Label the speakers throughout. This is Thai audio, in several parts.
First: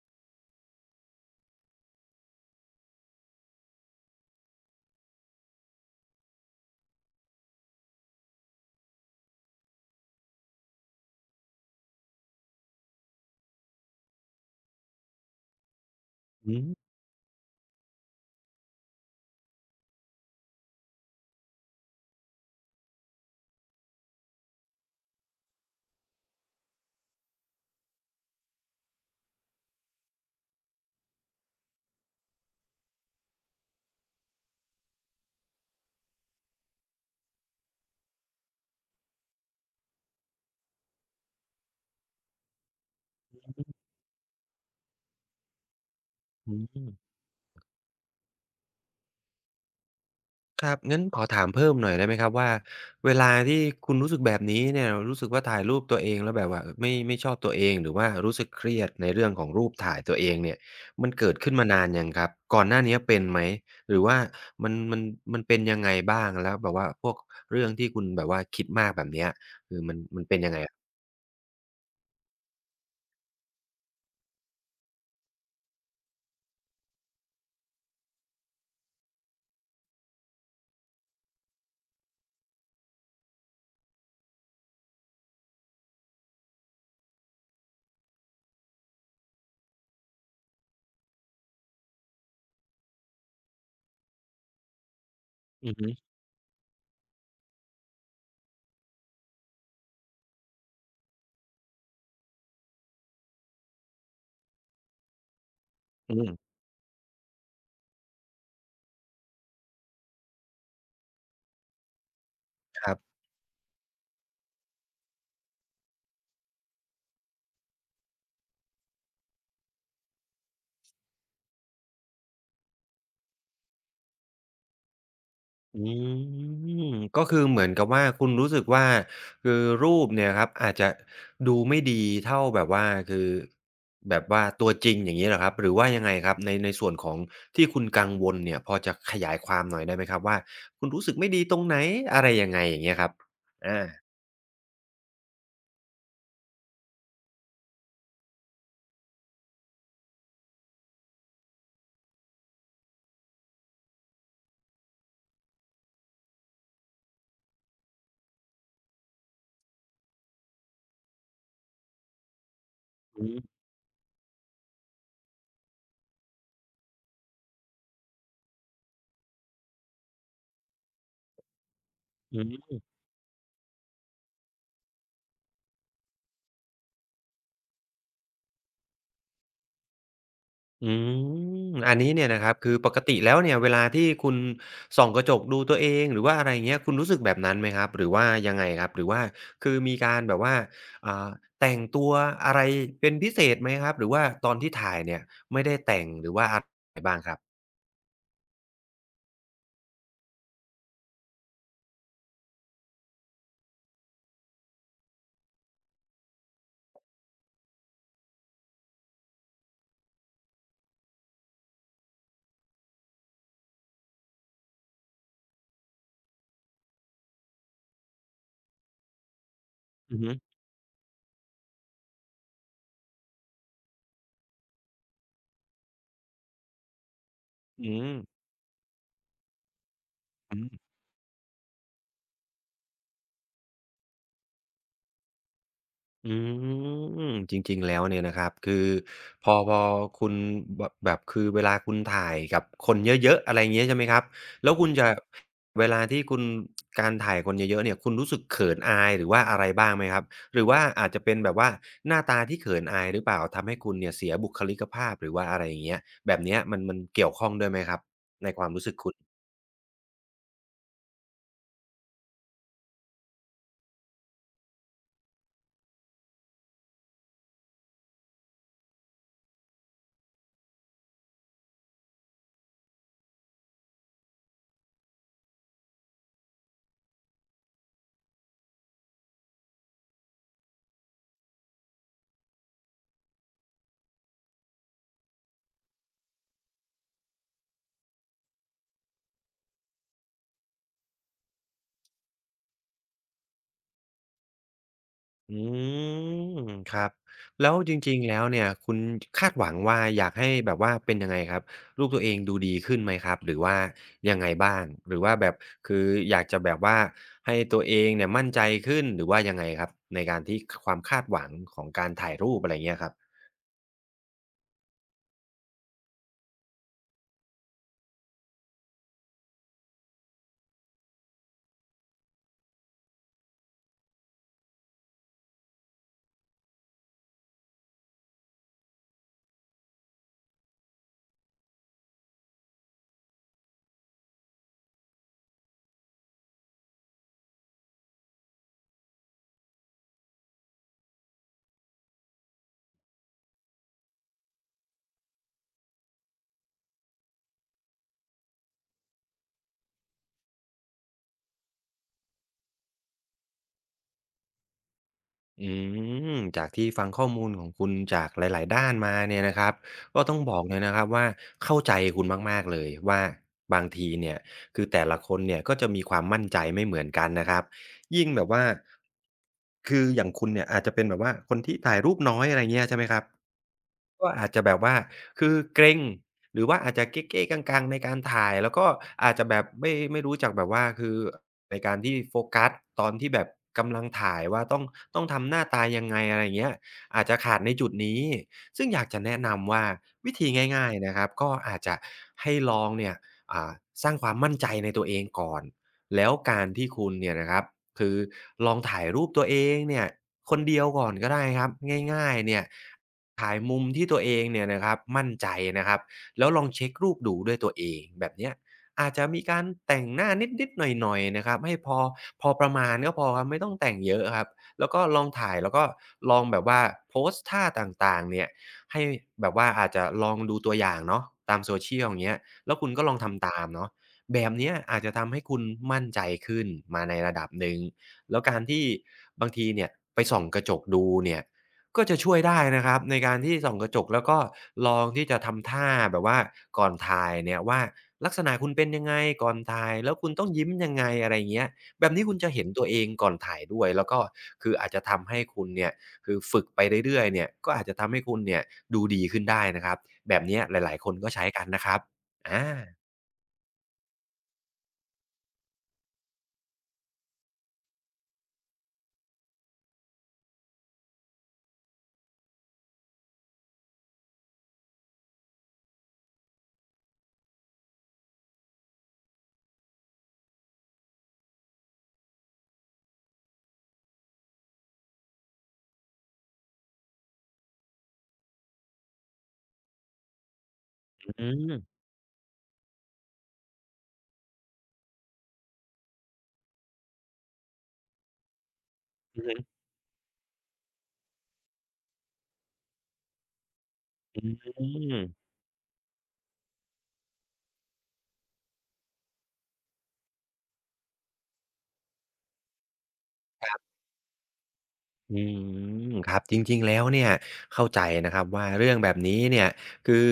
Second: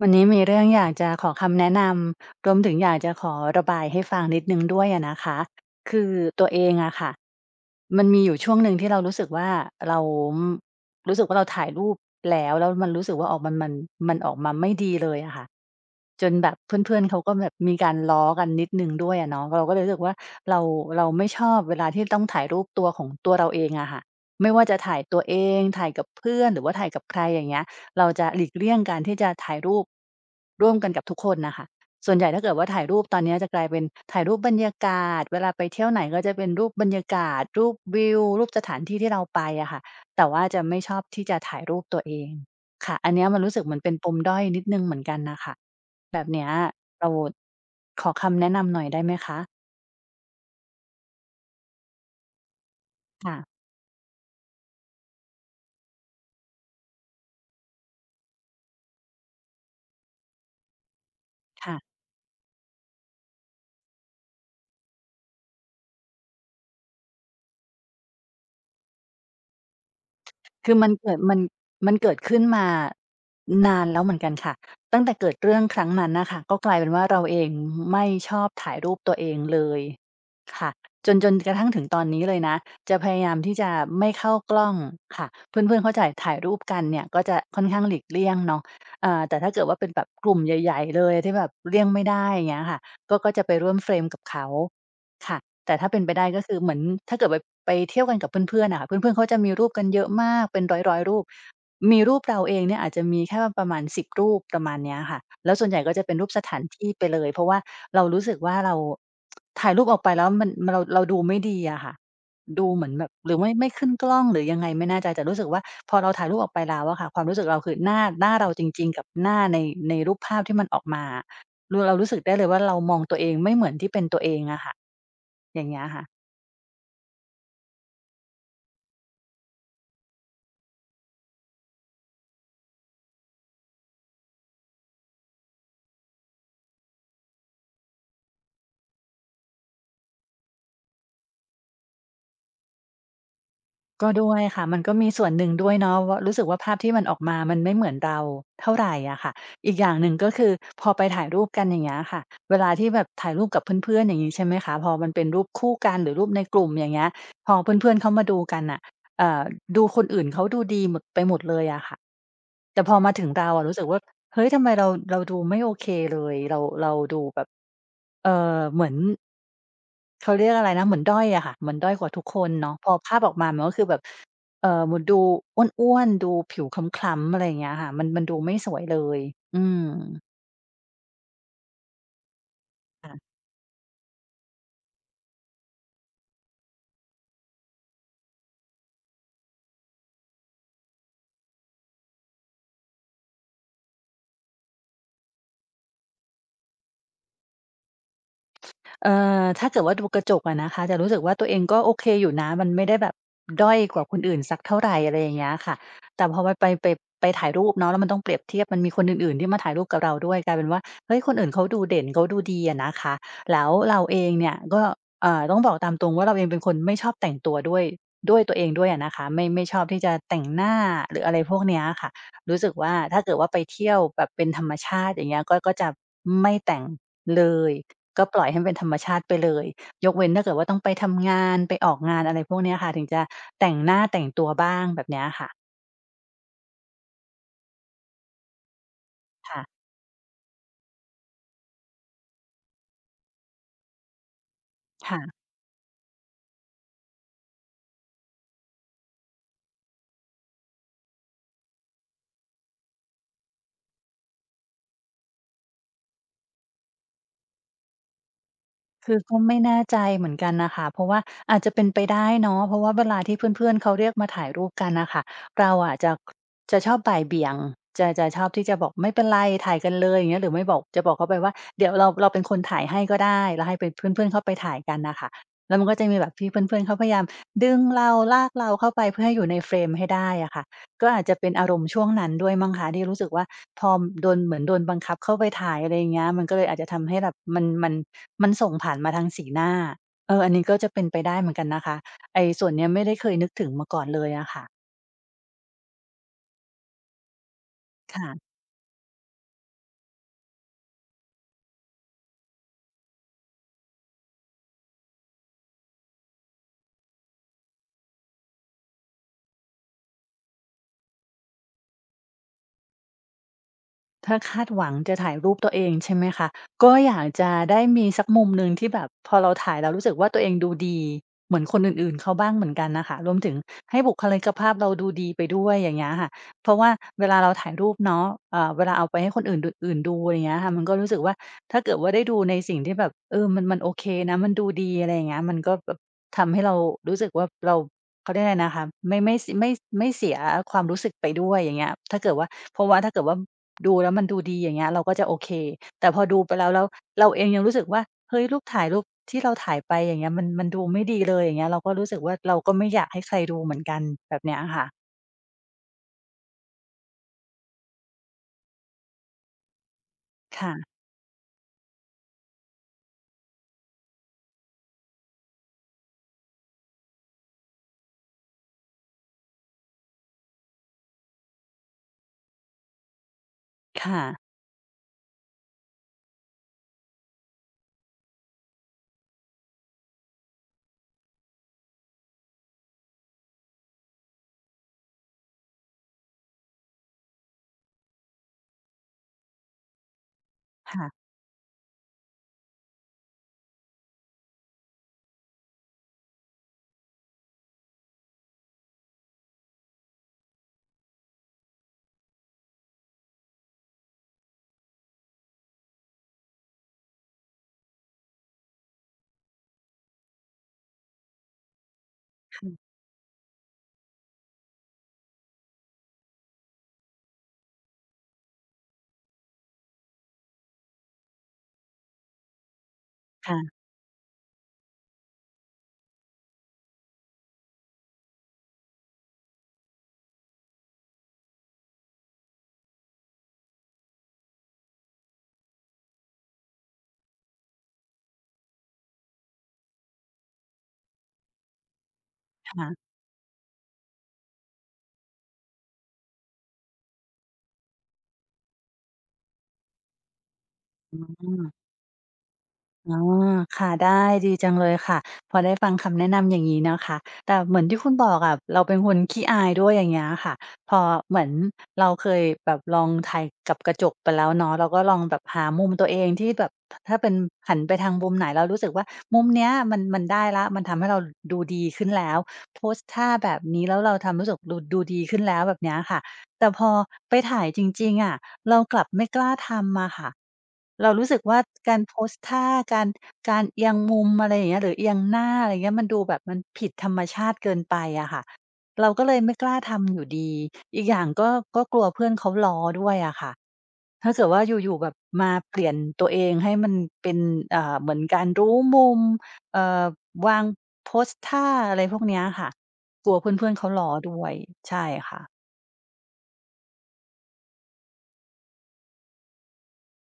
Speaker 1: วันนี้มีเรื่องอยากจะขอคำแนะนำรวมถึงอยากจะขอระบายให้ฟังนิดหนึ่งด้วยอะนะคะคือตัวเองอะค่ะมันมีอยู่ช่วงหนึ่งที่เรารู้สึกว่าเราถ่ายรูปแล้วมันรู้สึกว่าออกมันมันมันออกมาไม่ดีเลยอะค่ะจนแบ
Speaker 2: อื
Speaker 1: บ
Speaker 2: ม
Speaker 1: เพื่อนๆเขาก็แบบมีการล้อกันนิดหนึ่งด้วยอะเนาะเราก็เลยรู้สึกว่าเราเราไม่ชอบเวลาที่ต้องถ่ายรูปตัวของตัวเราเองอะค่ะไม่ว่าจะถ่ายตัวเองถ่ายกับเพื่อนหรือว่าถ่ายกับใครอย่างเงี้ย เราจะหลีกเลี่ยงการที่จะถ่ายรูปร่วมกันกับทุกคนน่ะค่ะส่วนใหญ่ถ้าเกิดว่าถ่ายรูปตอนเนี้ยจะกลายเป็นถ่ายรูปบรรยากาศเวลาไปเที่ยวไหนก็จะเป็นรูปบรรยากาศรูปวิวรูปสถานที่ที่เราไปอะค่ะแต่ว่าจะไม่ชอบที่จะถ่ายรูปตัวเองค่ะอันเนี้ยมันรู้สึกเหมือนเป็นปมด้อยนิดหนึ่งเหมือนกันน่ะค่ะแบบเนี้ย
Speaker 2: อื
Speaker 1: เรา
Speaker 2: ม
Speaker 1: ขอคำแนะนำหน่อยได้ไหมคะ
Speaker 2: ครับงั้นขอถามเพิ่มหน่อยได้ไหมครับว่าเวลา
Speaker 1: ค่ะ
Speaker 2: ที่คุณรู้สึกแบบนี้เนี่ยรู้สึกว่าถ่ายรูปตัวเองแล้วแบบว่าไม่ชอบตัวเองหรือว่ารู้สึกเครียดในเรื่องของรูปถ่ายตัวเองเนี่ยมันเกิดขึ้นมานาน
Speaker 1: ค่ะ
Speaker 2: ยังครับก่อนหน้าเนี้ยเป็นไหมหรือว่ามันมันมันเป็นยังไงบ้างแล้วแบบว่าพวกเรื่องที่คุณแบบว่าคิดมากแบบเนี้ยคือมันเป็นยังไง
Speaker 1: คือ
Speaker 2: อะ
Speaker 1: มันเกิดมันมันเกิดขึ้นมานานแล้วเหมือนกันค่ะตั้งแต่เกิดเรื่องครั้งนั้นน่ะค่ะก็กลายเป็นว่าเราเองไม่ชอบถ่ายรูปตัวเองเลยค่ะจนกระทั่งถึงตอนนี้เลยนะจะพยายามที่จะไม่เข้ากล้องค่ะเพื่อนๆเขาจ่ายถ่ายรูปกันเนี่ยก็จะค่อนข้างหลีกเลี่ยงเนาะอ่าแต่ถ้าเกิดว่าเป็นแบบกลุ่มใหญ่ๆเลยที่แบบเลี่ยงไม่ได้อย่างเงี้ยค่ะก็จะไปร่วมเฟรมกับเขาค่ะ
Speaker 2: อื
Speaker 1: แต่
Speaker 2: อฮึ
Speaker 1: ถ้าเป็นไปได้ก็คือเหมือนถ้าเกิดไปเที่ยวกันกับเพื่อนๆน่ะค่ะเพื่อนๆเขาจะมีรูปกันเยอะมากเป็นร้อยๆรูปมีรูปเราเองเนี่ยอาจจะมีแค่ประมาณ10รูปประมาณเนี้ยค่ะแล้วส่วนใหญ่ก็จะเป็
Speaker 2: อื
Speaker 1: นรูป
Speaker 2: ม
Speaker 1: สถานที่ไปเลยเพราะว่าเรารู้สึกว่าเราถ่ายรูปออกไปแล้วมันเราดูไม่ดีอะค่ะดูเห
Speaker 2: ค
Speaker 1: มือน
Speaker 2: รั
Speaker 1: แบบ
Speaker 2: บ
Speaker 1: หรือไม่ขึ้นกล้องหรือยังไงไม่แน่ใจแต่รู้สึกว่าพอเราถ่ายรูปออกไปแล้วอะค่ะความรู้สึกเราคือหน้าเราจริงๆกับหน้าในรูปภาพที่มันออกมาเรารู้สึกได้เลยว่าเรามองตัวเองไม่เหมือนที่เป็นตัวเองอะค่ะอย่าง
Speaker 2: อื
Speaker 1: เงี้ยค่ะ
Speaker 2: มก็คือเหมือนกับว่าคุณรู้สึกว่าคือรูปเนี่ยครับอาจจะดูไม่ดีเท่าแบบว่าคือแบบว่าตัวจริงอย่างนี้เหรอครับหรือว่ายังไงครับในส่วนของที่คุณกังวลเนี่ยพอจะขยายความหน่อยได้ไหมครับว่าคุณรู้สึกไม่ดีตรงไหนอะไรยังไงอย่างเงี้ยครับอา
Speaker 1: ก็ด้วยค่ะมันก็มีส่วนหนึ่งด้วยเนาะว่ารู้สึกว่าภาพที่มันออกมา มันไม่เหมือนเราเท่าไหรอะค่ะอีกอย่างหนึ่งก็คือพอไปถ่ายรูปกันอย่างเงี้ยค่ะเวลาที่แบบถ่ายรูปกับเพื่อนๆอย่างนี้ใช่ไหมคะพอมันเป็นรูปคู่กันหรือรูปในกลุ่มอย่างเงี้ยพอเพื่อนๆเขามาดูกันอ่ะเอ่อดูคนอื่นเขาดูดีหมดไปหมดเลยอะค่ะแต่พอมาถึ
Speaker 2: อื
Speaker 1: งเราอะรู้สึกว่าเฮ้ยทำไมเราดูไม่โอเคเลยเราดูแบบเอ่เหมือน เขาเรียกอะไรนะเหมือนด้อยอะค่ะเหมือนด้อยกว่าทุกคนเนาะ
Speaker 2: ม
Speaker 1: พอภาพออกมามันก็คือแบบเหมือนดูอ้วนๆดูผิวคล้ำๆอะไรอย่างเงี้ยค่ะมันมันดูไม่สวยเลยอืม
Speaker 2: อือันนี้เนี่ยนะครับคือปกติแล้วเนี่ยเวลาที่คุณส่องกระจกดูตัวเองหรือว่าอะไรเงี้ยคุณรู้สึกแบบนั้นไหมครับหรือว่ายังไงครับหรือว่าคือมีการแบบว่าอ่าแต่งตัวอะไรเป็นพิเศษไหมครับหรือว่าตอนที่ถ่ายเนี่ยไม่ได้แต่งหรือว่าอะไรบ้างครับ
Speaker 1: เอ่ถ้าเกิดว่าดูกระจกอะนะคะจะรู้สึกว่าตัวเองก็โอเคอยู่นะมันไม่ได้แบบด้อยกว่าคนอื่นสักเท่าไรอะไรอย่างเงี้ยค่ะแต่พอมันไปถ่ายรูปเนาะแล้วมันต้องเปรียบเทียบมันมีคนอื่นๆที่มาถ่ายรูปกับเราด้วยกลายเป็นว่าเฮ้ยคนอื่นเขาดูเด่นเขาดูดีอะนะคะแล้วเราเองเนี่ยก็ต้องบอกตามตรงว่าเราเองเป็นคนไม่ชอบแต่งตัวด้วยตัวเองด้วยอะนะคะไม่ชอบที่จะ
Speaker 2: อือฮึ
Speaker 1: แต่งหน้าหรืออะไรพวกเนี้ยอะค่ะ รู้สึกว่าถ้าเกิดว่าไปเที่ยวแบบเป็นธรรมชาติอย่างเงี้ยก็จะไม่แต่งเลย
Speaker 2: อืม
Speaker 1: ก็ปล่อยให้มันเป็นธรรมชาติไปเลยยกเว้นถ้าเกิด
Speaker 2: อื
Speaker 1: ว่า
Speaker 2: ม
Speaker 1: ต้องไปทำงานไปออกงานอะไรพวกเนี้ยค่ะถึงจะแต่งหน้าแต่งตัวบ้างแบบเนี้ยค่ะ
Speaker 2: อืมจริงๆแล้วเนี่ยนะครับคือพอ
Speaker 1: ค่ะ
Speaker 2: พอคุณบแบบคือเวลาคุณถ่ายกับคนเยอะๆอะไรอย่างเงี้ยใช่ไหมครับแล้วคุณจะ
Speaker 1: ค่ะ
Speaker 2: เวลาที่คุณการถ่ายคนเยอะๆเนี่ยคุณรู้สึกเขินอายหรือว่าอะไรบ้างไหมครับหรือว่าอาจจะเป็นแบบว่าหน้าตาที่เขินอายหรือเปล่าทำให้คุณเนี่ยเสียบุคลิกภาพหรือว่าอะไรอย่างเงี้ยแบบเนี้ยมันเกี่ยวข้องด้วยไหมครับในความรู้สึกคุ
Speaker 1: คื
Speaker 2: ณ
Speaker 1: อก็ไม่แน่ใจเหมือนกันน่ะค่ะเพราะว่าอาจจะเป็นไปได้เนาะเพราะว่าเวลาที่เพื่อนๆเขาเรียกมาถ่ายรูปกันน่ะค่ะเราอะจะชอบบ่ายเบี่ยงจะชอบที่จะบอกไม่เป็นไรถ่ายกันเลยอย่างเงี้ยหรือไม่บอกจะบอกเขาไปว่าเดี๋ยวเราเป็นคนถ่ายให้ก็ได้แล้วให้เป็นเพื่อนๆเข้าไปถ่ายกันน่ะค่ะแล้วมันก็จะมีแบบที่เพื่อนๆเขาพยายามดึงเราลากเราเข้าไปเพื่อให้อยู่ในเฟรมให้ได้อะค่ะก็อาจจะเป็นอารมณ์ช่วงนั้นด้วยมั้งคะที่รู้สึกว่าพอโดนเหมือนโดนบังคับเข้าไปถ่ายอะไรอย่างเงี้ยมันก็เลยอาจจะทำให้แบบมันส่งผ่านมาทางสีหน้าเอออันนี้ก็จะเป็นไปได้เหมือนกันนะคะไอ้ส่วนเนี้ยไม่ได้เคยนึกถึงมาก่อนเลยอะค่ะ
Speaker 2: อืมครับแล้วจริงๆแล้ว
Speaker 1: ค่ะ
Speaker 2: เนี่ยคุณคาดหวังว่าอยากให้แบบว่าเป็นยังไงครับลูกตัวเองดูดีขึ้นไหมครับหรือว่ายังไงบ้างหรือว่าแบบคืออยากจะแบบว่าให้ตัวเองเนี่ยมั่นใจขึ้นหรือว่ายังไงครับในการที่คความคาดหวังของการถ่ายรูปอะไรเงี้ยครับ
Speaker 1: ถ้าคาดหวังจะถ่ายรูปตัวเองใช่ไหมคะก็อยากจะได้มีสักมุมหนึ่งที่แบบพอเราถ่ายแล้วรู้สึกว่าตัวเองดูดีเหมือนคนอื่นๆเขาบ้างเหมือนกันน่ะค่ะรวมถึงให้บุคลิกภาพเราดูดีไปด้วยอย่างเงี้ยค่ะเพราะว่าเวลาเราถ่ายรูปเนาะเวลาเอาไปให้คนอื่นดอื่นดูอะไรเงี้ยค่ะมันก็รู้สึกว่าถ้าเกิดว่าได้ดูในสิ่งที่แบบเออมันโอเคนะมันดูดีอะไรอย่างเงี้ยมันก็แบบทำให้เรารู้สึกว่าเรา เขาเรียกอะไรนะคะไม่ไม่สไม่ไม่เสียความรู้สึกไปด้วยอย่างเงี้ยถ้าเกิดว่าเพราะว่าถ้าเกิดว่าดูแล้วมันดูดีอย่างเงี้ยเราก็จะโอเคแต่พอดูไปแล้วเราเองยังรู้สึกว่าเฮ้ยรูปถ่ายรูปที่เราถ่ายไปอย่างเงี้ยมันดูไม่ดีเลยอย่างเงี้ยเราก็รู้สึกว่าเราก็ไม่อยากให้ใครดูเหมือนกันแบบเนี้ยอะค่ะ
Speaker 2: อืมจากที่ฟังข้อมูลของคุณจากหลายๆด้านมาเนี่ยนะครับก็ต้องบอกเลยนะ
Speaker 1: ค่ะ
Speaker 2: ครับว่าเข้าใจคุณมากๆเลยว่าบางทีเนี่ยคือแต่ละคนเนี่ยก็จะมีความมั่นใจไม่เหมือนกันนะครับยิ่งแบบว่าคืออย่างคุณเนี่ยอาจจะเป็นแบบว่าคนที่ถ่ายรูปน้อยอะไรเงี้ยใช่ไหมครับ
Speaker 1: ค่ะ
Speaker 2: ก็อาจจะแบบว่าคือเกร็งหรือว่าอาจจะเก๊ๆกังๆในการถ่ายแล้วก็อาจจะแบบไม่รู้จักแบบว่าคือ ในการที่โฟกัสตอนที่แบบกำลังถ่ายว่าต้องทำหน้าตายังไงอะไรอย่างเงี้ยอาจจะขาดในจุดนี้ซึ่งอยากจะแนะนำว่าวิธีง่ายๆนะค
Speaker 1: ค่ะ
Speaker 2: รับก็อาจจะให้ลองเนี่ยอ่าสร้างความมั่นใจในตัวเองก่อนแล้วการที่คุณเนี่ยนะครับคือลองถ่ายรูปตัวเองเนี่ยคนเดียวก่อนก็ได้ครับง่ายๆเนี่ยถ่ายมุมที่ตัวเองเนี่ยนะครับมั่นใจนะครับแล้วลองเช็กรูปดูด้วยตัวเองแบบเนี้ย อาจจะมีการแต่งหน้านิดๆหน่อยๆนะครับให้พอประมาณก็พอครับไม่ต้องแต่งเยอะครับแล้วก็ลองถ่ายแล้วก็ลองแบบว่าโพสต์ท่าต่างๆเนี่ยให้แบบว่าอาจจะลองดูตัวอย่างเนาะตาม social อย่างเงี้ยแล้วคุณก็ลองทำตาม
Speaker 1: ค่ะ
Speaker 2: เนาะแบบเนี้ยอาจจะทำให้คุณมั่นใจขึ้นมาในระดับหนึ่งแล้วการที่บางทีเนี่ยไปส่องกระจกดูเนี่ย ก็จะช่วยได้นะครับในการที่ส่องกระจกแล้วก็ลองที่จะทำท่าแบบว่าก่อนถ่ายเนี่ยว่าลักษณะคุณเป็นยังไงก่อนถ่ายแล้วคุณต้องยิ้มยังไงอะไรเงี้ยแบบนี้คุณจะเห็นตัวเอ
Speaker 1: ค่ะ
Speaker 2: งก่อนถ่ายด้วยแล้วก็คืออาจจะทำให้คุณเนี่ยคือฝึกไปเรื่อยๆเนี่ยก็อาจจะทำให้คุณเนี่ยดูดีขึ้นได้นะครับแบบเนี้ยหลายๆคน
Speaker 1: อื
Speaker 2: ก็ใช้กันนะ
Speaker 1: ม
Speaker 2: ครับอา
Speaker 1: อ๋อค่ะได้ดีจังเลยค่ะพอได้ฟังคำแนะนำอย่างงี้นะคะแต่เหมือนที่คุณบอกอะเราเป็นคนขี้อายด้วยอย่างเงี้ยค่ะพอเหมือนเราเคยแบบลองถ่ายกับกระจกไปแล้วเนาะเราก็ลองแบบหามุมตัวเองที่แบบถถ้าเป็นหันไปทางมุมไหนแล้วรู้สึกว่ามุมเนี้ยมันได้แล้วมันทำให้เราดูดีขึ้นแล้วโพสท่าแบบนี้แล้วเราทำรู้สึกดูดีขึ้นแล้วแบบเนี้ยค่ะ แต่พอไปถ่ายจริงๆอะเรากลับไม่กล้าทำอะค่ะเรารู้สึก
Speaker 2: อื
Speaker 1: ว่ากา
Speaker 2: ม
Speaker 1: รโพสท่าการการเอียงมุมอะไรอย่างเงี้ยหรือเอียงหน้าอะไรเงี้ยมันดูแบบมันผิดธรรมชาติเกินไปอะค่ะเราก็เลย
Speaker 2: อือฮึ
Speaker 1: ไม่กล้าทำอยู่ดีอีกอย่างก็กลัวเพื่อนเขาล้อด้วยอะค่ะถ้า
Speaker 2: อื
Speaker 1: เกิด
Speaker 2: ม
Speaker 1: ว่าอยู่ๆแบบมาเปลี่ยนตัวเองให้มันเป็นเหมือนการรู้มุมเอ่อวางโพสท่าอะไรพวกเนี้ยค่ะกลัวเพื่อนๆเขาล้อด้วยใช่ค่ะ
Speaker 2: อืครับจริงๆแล้วเนี่ยเข้าใจนะครับว่าเรื่องแบบนี้เนี่ยคือ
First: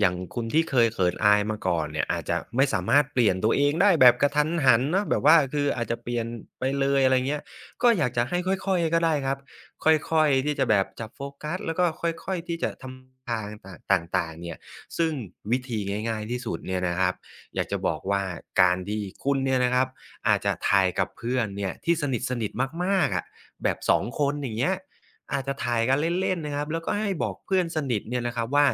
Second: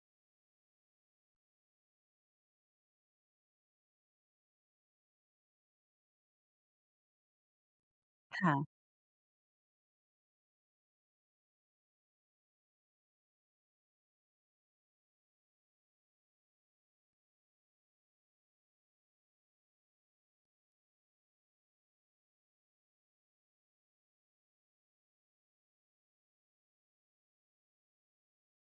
Speaker 2: อย่างคุณที่เคยเขินอายมาก่อนเนี่ยอาจจะไม่สามารถเปลี่ยนตัวเองได้แบบกะทันหันเนาะแบบว่าคืออาจจะเปลี่ยนไปเลยอะไรเงี้ยก็อยากจะให้ค่อ
Speaker 1: ค่ะ
Speaker 2: ยๆก็ได้ครับค่อยๆที่จะแบบจับโฟกัสแล้วก็ค่อยๆที่จะทำทางต่างต่างๆเนี่ยซึ่งวิธีง่ายๆที่สุดเนี่ยนะครับอยากจะบอกว่าการที่คุณเนี่ยนะครับอาจจะถ่ายกับเพื่อนเนี่ยที่สนิทๆมากๆอะ แบบ2คนอย่างเงี้ยอาจจะถ่ายกันเล่นๆนะครับแล้วก็ให้บอกเพื่อนสนิทเนี่ยนะครับว่า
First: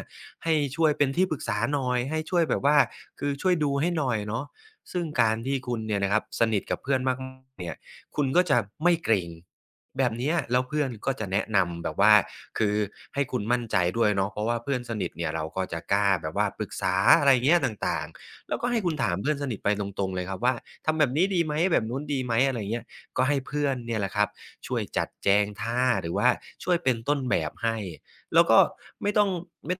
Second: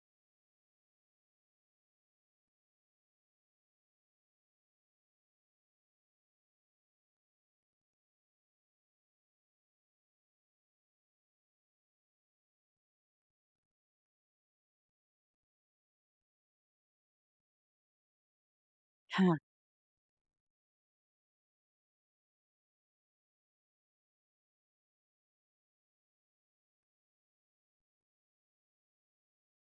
Speaker 2: ให้ช่วยเป็นที่ปรึกษาหน่อยให้ช่วยแบบว่าคือช่วยดูให้หน่อยเนาะซึ่งการที่คุณเนี่ยนะครับสนิทกับเพื่อนมากเนี่ยคุณก็จะไม่เกร็งแบบเนี้ยแล้วเพื่อนก็จะแนะนำแบบว่าคือให้คุณมั่นใจด้วยเนาะเพราะว่าเพื่อนสนิทเนี่ยเราก็จะกล้าแบบว่าปรึกษาอะไรเงี้ยต่างๆแล้วก็ให้คุณถามเพื่อนส
Speaker 1: ค่ะ
Speaker 2: นิทไปตรงๆเลยครับว่าทำแบบนี้ดีไหมแบบนู้นดีไหมอะไรเงี้ย ก็ให้เพื่อนเนี่ยแหละครับช่วยจัดแจงท่าหรือว่าช่วยเป็นต้นแบบให้แล้วก็ไม่ต้องไม่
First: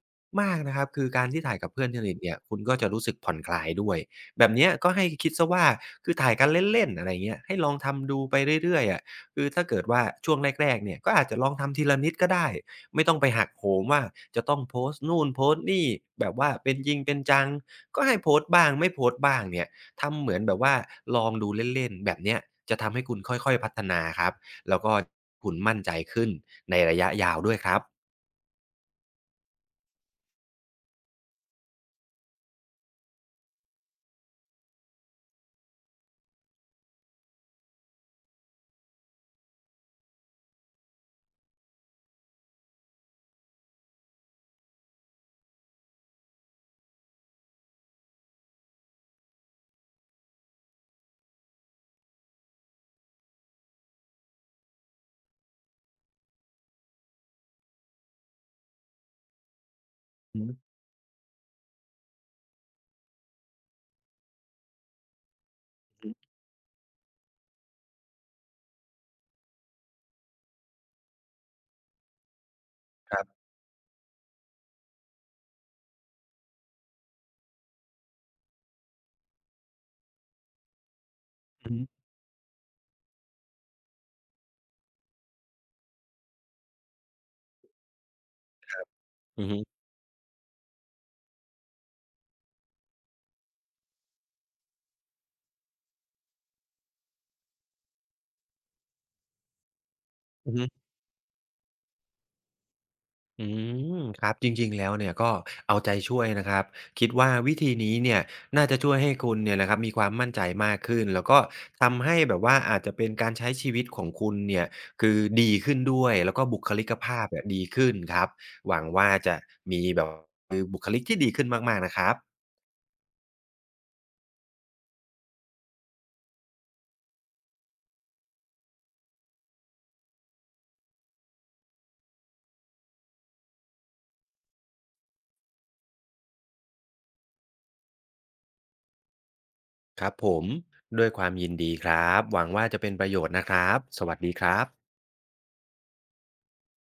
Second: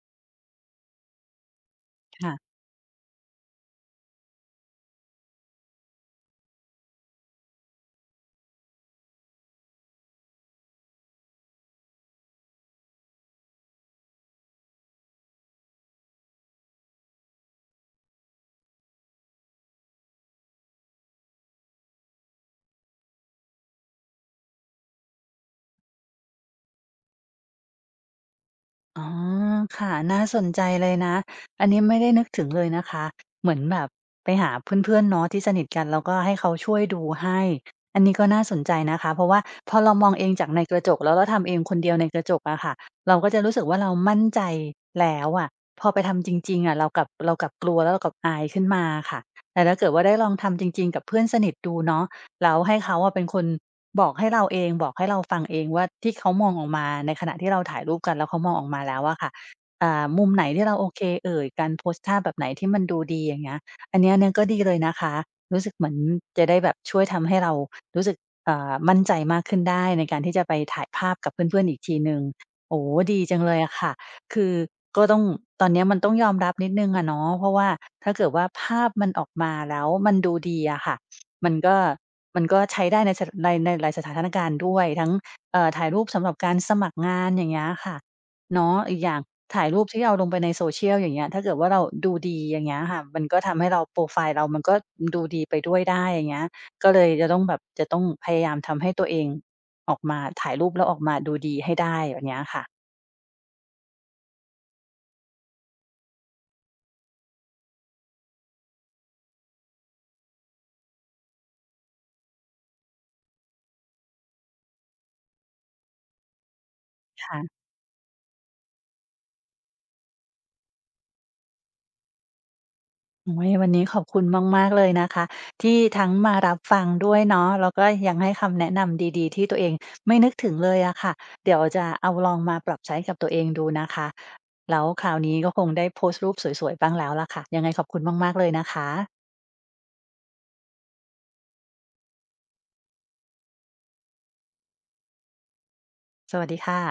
Speaker 2: มากนะครับคือการที่ถ่ายกับเพื่อนสนิทเนี่ย
Speaker 1: ค่ะ
Speaker 2: คุณก็จะรู้สึกผ่อนคลายด้วยแบบเนี้ยก็ให้คิดเสียว่าคือถ่ายกันเล่นๆอะไรเงี้ยให้ลองทำดูไปเรื่อยๆอะคือถ้าเกิดว่าช่วงแรกๆเนี่ยก็อาจจะลองทำทีละนิดก็ได้ไม่ต้องไปหักโหมว่าจะต้องโพสต์นู่นโพสต์นี่แบบว่าเป็นจริงเป็นจังก็ให้โพสต์บ้างไม่โพสต์บ้างเนี่ย ทำเหมือนแบบว่าลองดูเล่นๆแบบเนี้ยจะทำให้คุณค่อยๆพัฒนาครับแล้วก็คุณมั่นใจขึ้นในระยะยาวด้วยครับ
Speaker 1: อ๋อค่ะน่าสนใจเลยนะอันนี้ไม่ได้นึกถึงเลยนะคะเหมือนแบบไปหาเพื่อนๆเนาะที่สนิทกันแล้วก็ให้เขาช่วยดูให้อันนี้ก็น่าสนใจนะคะเพราะว่าพอเรามองเองจากในกระจกแล้วเราทำเองคนเดียวในกระจกอะค่ะเราก็จะรู้สึกว่าเรามั่นใจแล้วอะพอไปทำจริงๆอะเรากลับกลัวแล้วเรากลับอายขึ้นมาค่ะแต่ถ้าเกิดว่าได้ลองทำจริงๆกับเพื่อนสนิทดูเนาะ แล้วให้เขาอะเป็นคนบอกให้เราฟังเองว่าที่เขามองออกมาในขณะที่เราถ่ายรูปกันแล้วเขามองออกมาแล้วอะค่ะมุม
Speaker 2: อื
Speaker 1: ไหน
Speaker 2: อฮึ
Speaker 1: ที่เราโอเคเอ่ยการโพสต์ท่าแบบไหนที่มันดูดีอย่างเงี้ยอันนี้ก็ดีเลยนะคะรู้สึกเหมือน
Speaker 2: อือ
Speaker 1: จะได้แบบช่วยทำให้เรารู้สึกมั่นใจมากขึ้นได้ในการที่จะไปถ่ายภาพกับเพื่อนๆอีกทีหนึ่งโอ้โฮ
Speaker 2: ค
Speaker 1: ดี
Speaker 2: รั
Speaker 1: จัง
Speaker 2: บ
Speaker 1: เลยอะค่ะคือก็ต้องตอนเนี้ยมันต้องยอมรับนิดหนึ่งอะเนาะเพราะว่าถ้าเกิดว่าภาพมันออกมาแล้วมันดูดีอะค่ะมัน
Speaker 2: อือ
Speaker 1: ก็
Speaker 2: ฮึ
Speaker 1: มันก็ใช้ได้ในหลายสถานการณ์ด้วยทั้งถ่ายรูปสำหรับการสมัครงานอย่างเงี้ยค่ะเนาะอีกอย่าง
Speaker 2: อือฮึ
Speaker 1: ถ่ายรูปที่เราลงไปใน social อย่างเงี้ยถ้าเกิดว่าเราดูดีอย่างเงี้ยค่ะมันก็ทำให้เราโพรไฟล์เรามันก็ดูดีไปด้วยได้อย่างเงี้ยก็เลยจะต้องพยายามทำให้ตัวเองออกมา
Speaker 2: อื
Speaker 1: ถ่า
Speaker 2: อ
Speaker 1: ย
Speaker 2: ฮึ
Speaker 1: รูปแล้วออกมาดูดีให้ได้แบบเนี้ยค่ะ
Speaker 2: อืครับจริงๆแล้วเนี่ยก็เอาใจช่วยนะครับคิดว่าวิธีนี้เนี่ยน่าจะช่วยให้คุณเนี่ยนะครับมีความมั่นใจมากขึ้นแล้วก็ทำให้แบบว่าอาจจะเป็นการใช้ชีวิตของคุณเนี่ยคือดีขึ้นด้วยแล้วก็บุคลิกภาพเนี่ยดี
Speaker 1: ค่ะ
Speaker 2: ขึ้นครับหวังว่าจะมีแบบคือบุคลิกที่ดีขึ้นมากๆนะครับ
Speaker 1: โอ้ยวันนี้ขอบคุณมากๆเลยนะคะที่ทั้งมารับฟังด้วยเนาะแล้วก็ยังให้คำแนะนำดีๆที่ตัวเองไม่นึกถึงเลยอะค่ะเดี๋ยวจะเอาลองมาปรับใช้กับตัวเองดูนะคะแล้วคราวนี้ก็คงได้โพสต์รูปสวยๆบ้างแล้วล่ะค่ะยังไงขอบคุณมากๆเลยนะคะ
Speaker 2: ครับผมด้วยความยินดีครับหวังว่าจะเป็นประโยชน์นะครับสวัสดีครับ
Speaker 1: สวัสดีค่ะ